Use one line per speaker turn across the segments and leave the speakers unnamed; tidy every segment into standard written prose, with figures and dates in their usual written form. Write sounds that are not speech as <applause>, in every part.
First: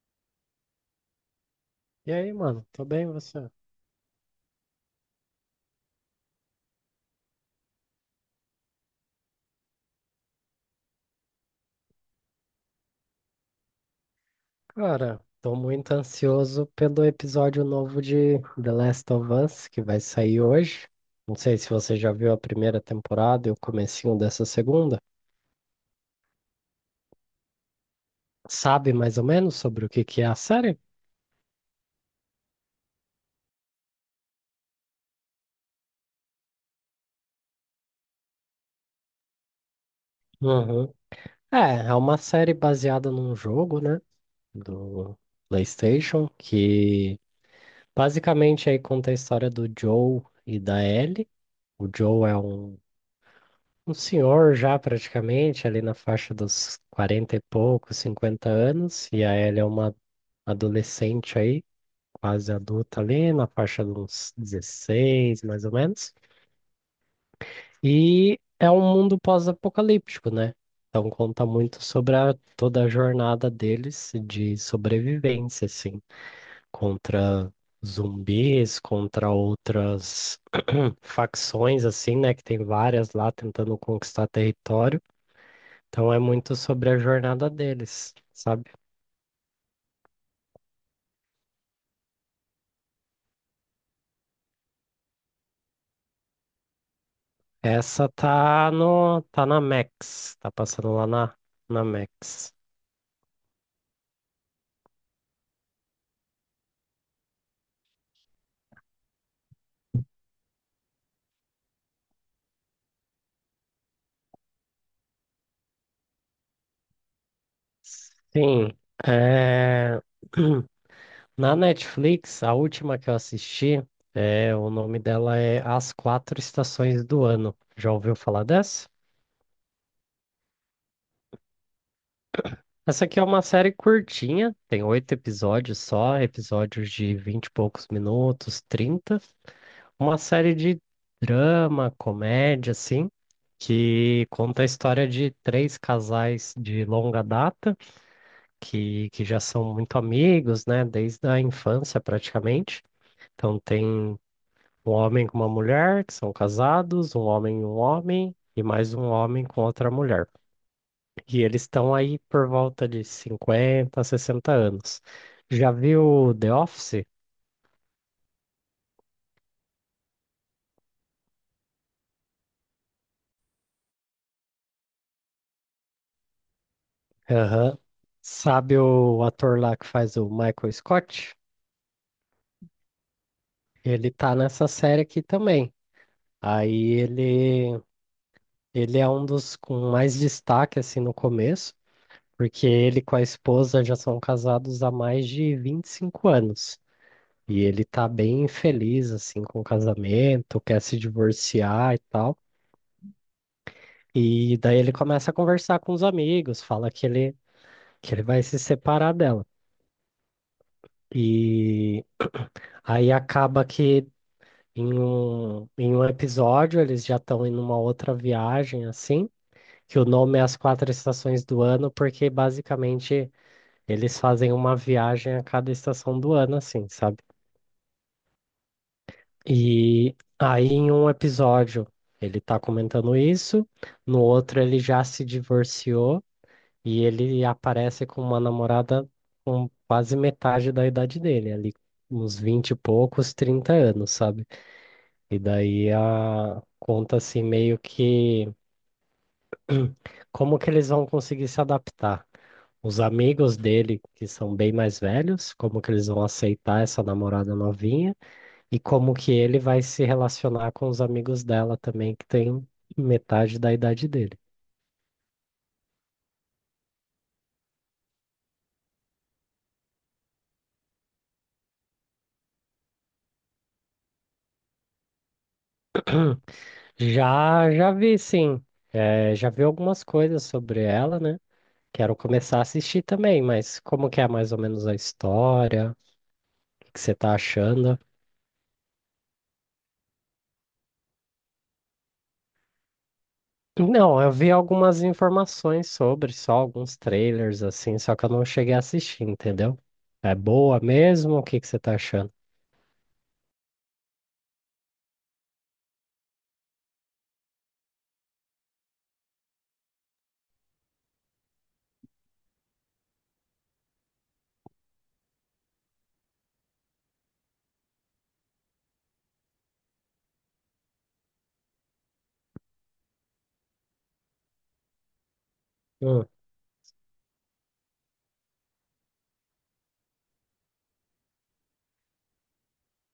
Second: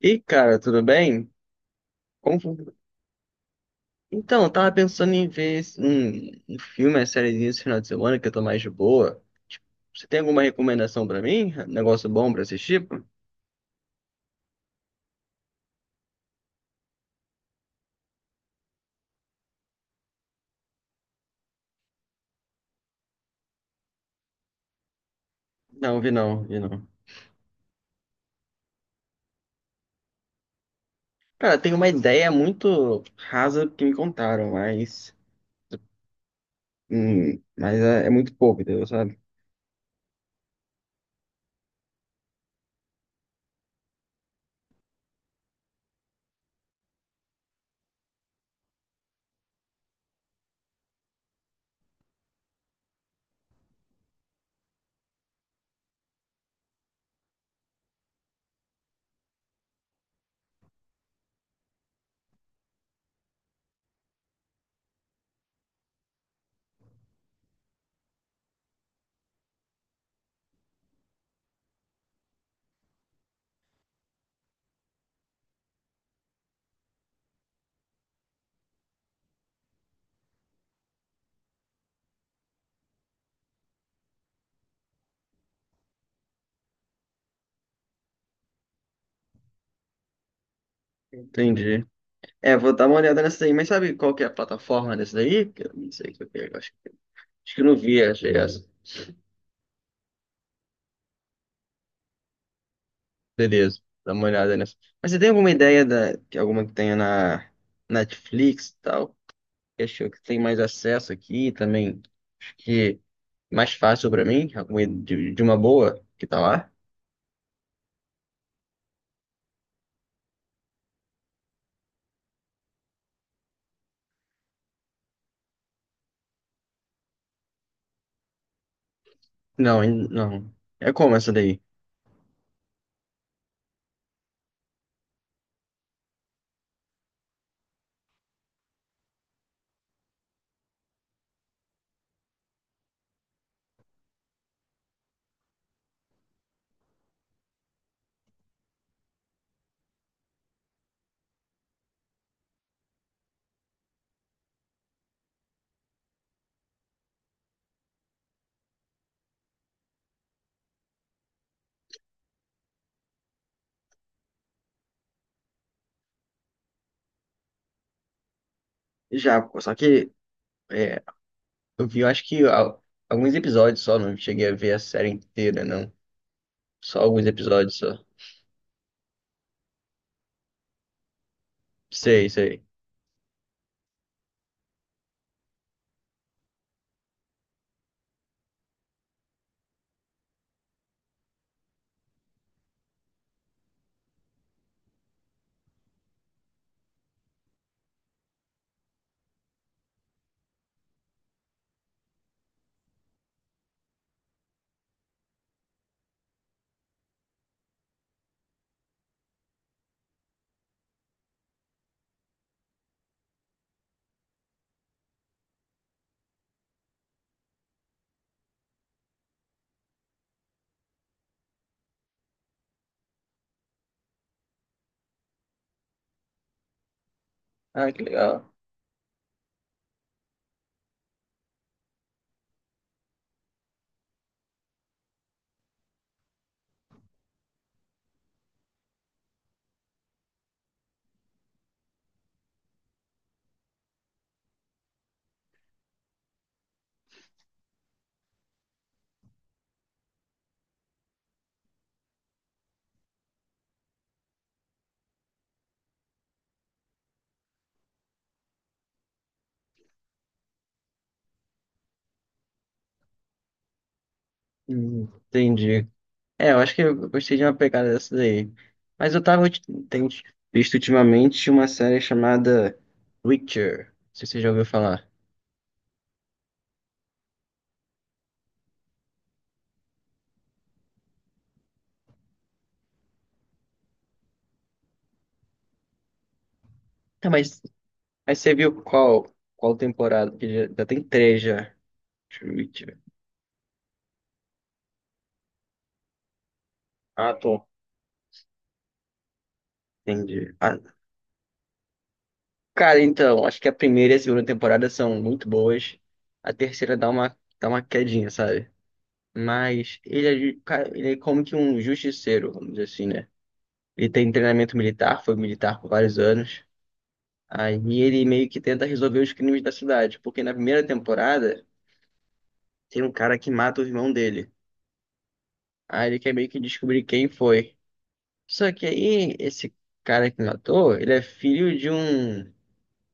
E cara, tudo bem?
E aí, mano,
Como-
tô bem você?
Então, eu tava pensando em ver um filme, uma sériezinha esse final de semana que eu tô mais de boa. Você tem alguma recomendação pra mim? Um negócio bom pra assistir?
Cara, tô muito ansioso pelo episódio novo de The Last of Us que vai sair hoje. Não sei se você já viu a primeira temporada e o comecinho dessa segunda.
Não, vi não, vi não.
Sabe mais ou menos sobre o que que é a série?
Cara, tem uma ideia muito rasa que me contaram, mas. Mas é muito pouco, entendeu? Sabe?
Uhum. É, é uma série baseada num jogo, né, do PlayStation, que basicamente aí conta a história do Joe e da Ellie. O Joe é um senhor já praticamente, ali na faixa dos 40 e poucos 50 anos, e a Ellie é uma adolescente aí, quase adulta ali, na faixa dos 16 mais ou menos. E é um mundo pós-apocalíptico, né? Então conta muito sobre toda a jornada deles de sobrevivência, assim, contra zumbis, contra outras <clears throat> facções, assim, né? Que tem várias lá tentando conquistar território. Então é muito sobre a jornada deles, sabe?
Entendi. É, vou dar uma olhada nessa aí, mas sabe qual que é a plataforma dessa daí? Que eu não sei o que eu pego, acho, acho que eu não vi,
Essa
achei essa.
tá no, tá na Max, tá passando lá na Max.
Beleza, dá uma olhada nessa. Mas você tem alguma ideia de alguma que tenha na Netflix e tal? Que acho que tem mais acesso aqui também. Acho que mais fácil pra mim, alguma de uma boa que tá lá?
Sim, é, <clears throat> na Netflix, a última que eu assisti, é, o nome dela é As Quatro Estações do Ano. Já ouviu falar dessa?
Não, ainda não. É como essa daí?
Essa aqui é uma série curtinha, tem 8 episódios só, episódios de 20 e poucos minutos, 30. Uma série de drama, comédia, assim, que conta a história de três casais de longa data, que já são muito amigos, né, desde a infância praticamente. Então tem um homem com uma mulher, que são casados, um homem, e mais um homem com outra mulher. E eles estão aí por volta de 50 60 anos. Já viu The Office?
Já, só que é, eu vi, eu acho que alguns episódios só, não cheguei a ver a série inteira, não. Só alguns episódios
Aham.
só.
Sabe o ator lá que faz o Michael Scott?
Sei, sei.
Ele tá nessa série aqui também. Aí ele é um dos com mais destaque assim no começo, porque ele com a esposa já são casados há mais de 25 anos. E ele tá bem infeliz assim com o casamento, quer se divorciar e tal. E daí ele começa a conversar com os amigos, fala que ele vai se separar dela. E aí acaba que em um episódio eles já estão em uma outra viagem assim, que o nome é As Quatro Estações do Ano, porque basicamente eles fazem uma viagem a cada estação do ano, assim, sabe?
Ah, que legal.
E aí em um episódio ele tá comentando isso, no outro ele já se divorciou e ele aparece com uma namorada com quase metade da idade dele, ali uns 20 e poucos, 30 anos, sabe? E daí a conta assim meio que como que eles vão conseguir se adaptar. Os amigos dele, que são bem mais velhos, como que eles vão aceitar essa namorada novinha e como que ele vai se relacionar com os amigos dela também, que tem metade da idade dele.
Entendi. É, eu acho que eu gostei de uma pegada dessa daí. Mas eu tenho visto ultimamente uma série chamada Witcher. Não sei se você já ouviu falar.
Já, já vi, sim. É, já vi algumas coisas sobre ela, né? Quero começar a assistir também, mas como que é mais ou menos a história? O que que você
Tá,
tá achando?
mas você viu qual temporada? Porque já, já tem três já. Witcher.
Não, eu vi algumas informações sobre, só alguns
Ah,
trailers
tô.
assim, só que eu não cheguei a assistir, entendeu? É
Entendi. Ah,
boa mesmo? O que que você tá achando?
cara, então, acho que a primeira e a segunda temporada são muito boas. A terceira dá uma quedinha, sabe? Mas ele é, cara, ele é como que um justiceiro, vamos dizer assim, né? Ele tem treinamento militar, foi militar por vários anos. Aí ele meio que tenta resolver os crimes da cidade, porque na primeira temporada tem um cara que mata o irmão dele. Aí ele
Hum,
quer meio que descobrir quem foi. Só que aí esse cara que matou, ele é filho de um,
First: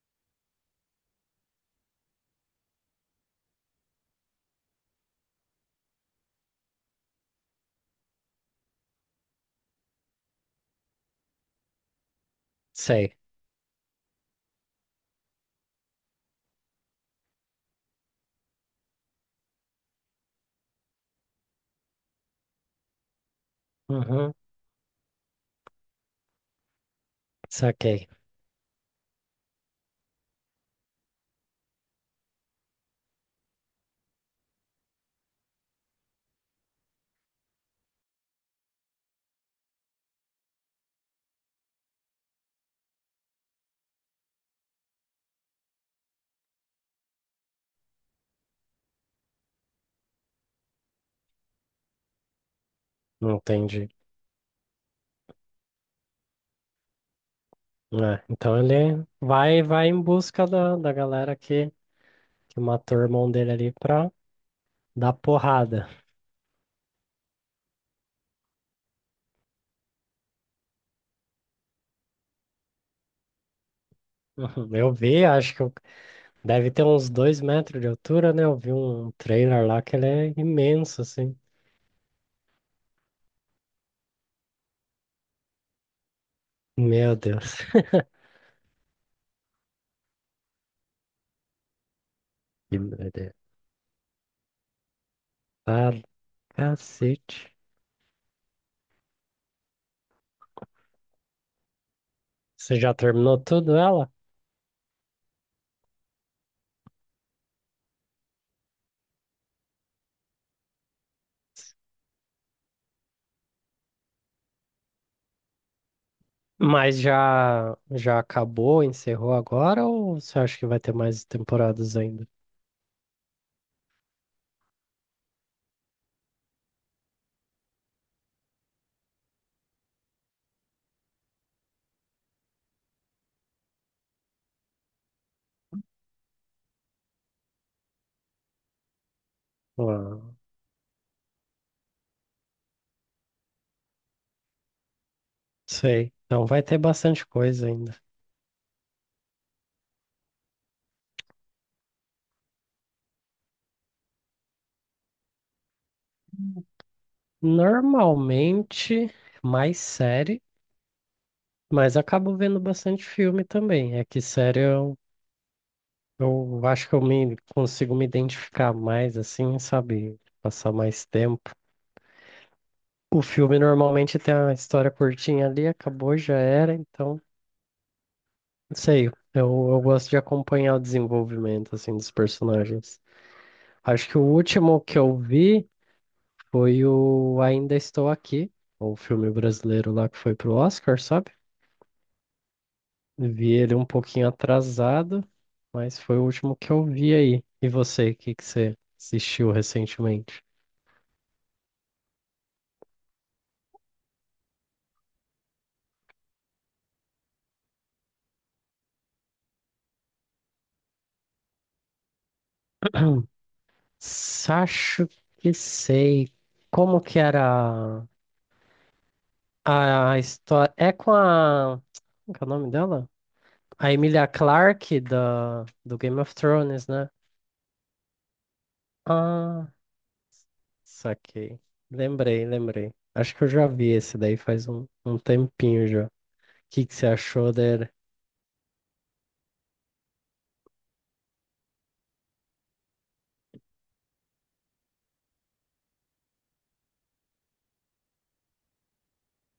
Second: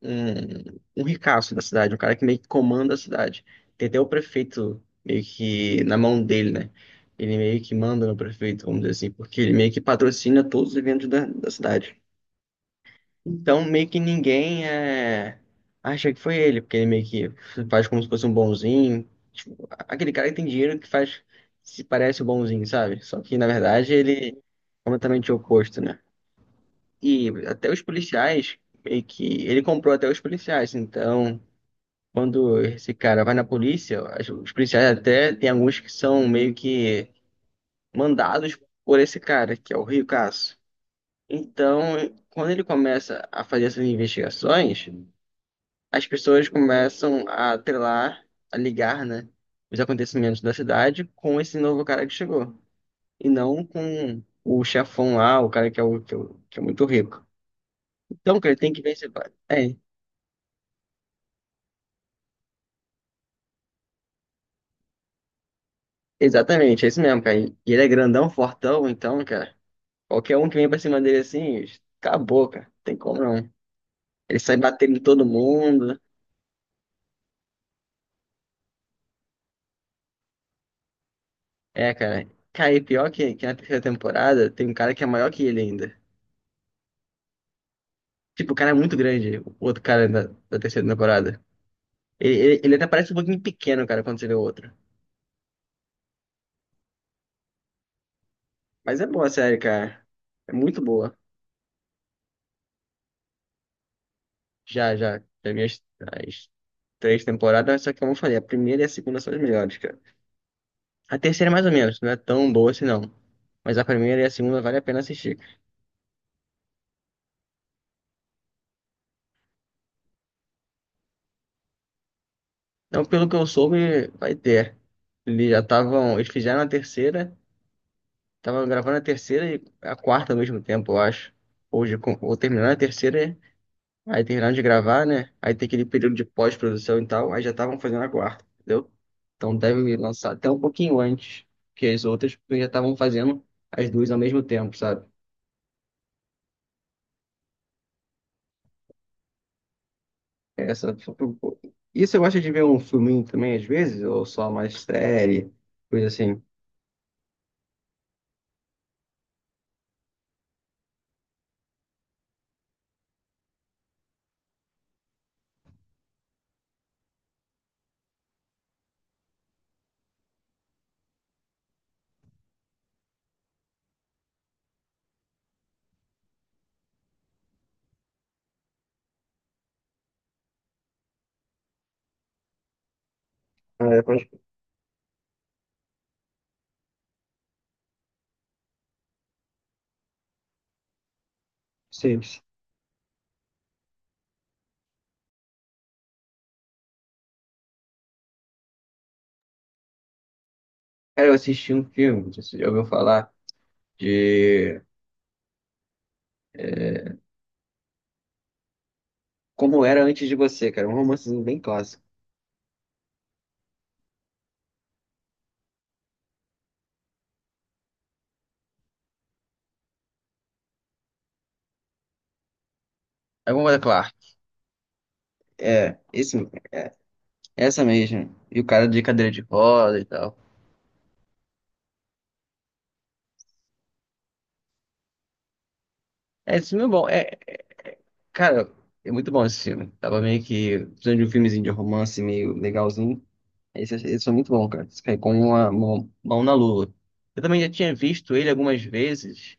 um, um ricaço da cidade, um cara que meio que comanda a cidade. Tem até o prefeito meio que na mão dele, né? Ele meio que manda no prefeito, vamos dizer assim, porque ele meio que patrocina todos os eventos da cidade.
Sei.
Então, meio que ninguém é... acha que foi ele, porque ele meio que faz como se fosse um bonzinho. Tipo, aquele cara que tem dinheiro que faz, se parece o bonzinho, sabe? Só que, na verdade, ele é
Uhum,
completamente oposto, né? E até os
saquei.
policiais, meio que... Ele comprou até os policiais, então... Quando esse cara vai na polícia, os policiais até tem alguns que são meio que mandados por esse cara, que é o Rio Caso. Então, quando ele começa a fazer essas investigações, as pessoas começam a atrelar, a ligar, né, os acontecimentos da cidade com esse novo cara que chegou, e
Não
não
entendi.
com o chefão lá, o cara que é muito rico.
É,
Então, cara,
então
ele tem que
ele
vencer.
vai
É,
vai em busca da galera que matou o irmão dele ali pra dar porrada.
exatamente, é isso mesmo, cara. E ele é grandão, fortão, então, cara, qualquer um que vem pra cima dele assim, acabou, cara, não tem como não. Ele sai
Uhum, eu
batendo em
vi,
todo
acho que
mundo.
deve ter uns 2 metros de altura, né? Eu vi um trailer lá que ele é imenso, assim.
É, cara. Cara, e pior que na terceira temporada tem um cara que é maior que ele ainda.
Meu Deus.
Tipo, o cara é muito grande, o outro cara da terceira temporada. Ele, ele
Que
até parece um
doideira.
pouquinho pequeno, cara, quando você vê o outro.
Cacete.
Mas é boa a série, cara. É muito boa.
Você já terminou tudo ela?
Já, já. Já vi as três temporadas, só que como eu falei, a primeira e a segunda são as melhores, cara. A terceira, é mais ou menos, não é tão boa assim, não. Mas a primeira e a segunda vale a pena assistir.
Mas já já acabou, encerrou agora ou você acha que vai ter mais temporadas ainda?
Então, pelo que eu soube, vai ter. Eles já estavam. Eles fizeram a terceira, estavam gravando a terceira e a quarta ao mesmo tempo, eu acho. Hoje, ou terminando a terceira. Aí terminaram de gravar, né? Aí tem aquele período de pós-produção e tal, aí já estavam fazendo a quarta, entendeu? Então devem
Ah,
lançar até um pouquinho antes que as outras, porque já estavam fazendo as duas ao mesmo tempo, sabe?
sei. Então vai ter bastante coisa ainda.
Essa... E você gosta de ver um filminho também às vezes? Ou só mais série, coisa assim?
Normalmente mais série, mas acabo vendo bastante filme também. É que série eu acho que eu me consigo me identificar mais assim, sabe? Passar mais tempo. O filme normalmente tem uma história curtinha ali, acabou, já era, então. Sei, eu gosto de acompanhar o desenvolvimento assim dos personagens.
Ah, eu
Acho que o
gosto de
último que eu vi foi o Ainda Estou Aqui, o filme brasileiro lá que foi pro Oscar, sabe? Vi ele um pouquinho atrasado, mas foi o último que eu vi aí. E você, o que que você assistiu recentemente?
cara, eu assisti um filme, não sei se você já ouviu falar, de é, Como Era Antes de Você, cara. É um romancezinho bem clássico.
<clears throat> Sacho que sei. Como que era a história? É com a. Como que é o nome dela?
É Como Era
A
Clark.
Emilia Clarke do
É,
Game of
esse mesmo.
Thrones, né?
Essa mesmo. E o cara de cadeira de
Ah,
roda e tal.
saquei. Lembrei, lembrei. Acho que eu já vi esse daí faz um tempinho já. O
É, esse filme
que
é
que você
bom. É,
achou dele?
cara, é muito bom esse filme. Tava meio que precisando de um filmezinho de romance meio legalzinho. Esse foi muito bom, cara. Esse foi como uma mão na lua. Eu também já tinha visto ele algumas vezes,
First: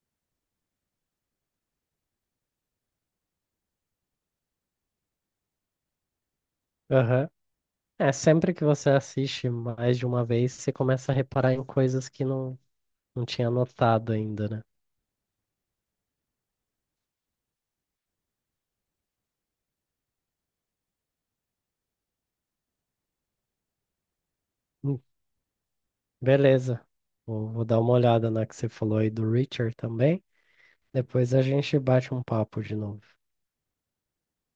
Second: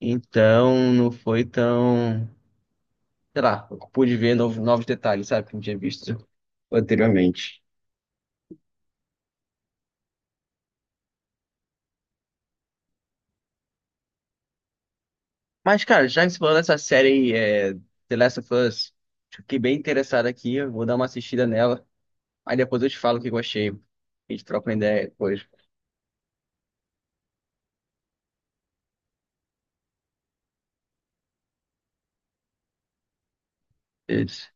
então não foi tão. Sei lá, eu pude ver novos, novos detalhes, sabe? Que eu não tinha visto
Aham.
anteriormente.
É, sempre que você assiste mais de uma vez, você começa a reparar em coisas que não tinha notado ainda, né?
Mas, cara, já que você falou dessa série The Last of Us, fiquei bem interessado aqui. Eu vou dar uma assistida nela. Aí depois eu te falo o que eu achei. A gente troca uma
Hum,
ideia depois.
Beleza. Vou dar uma olhada na que você falou aí do Richard também. Depois a gente bate um papo de novo.
Isso.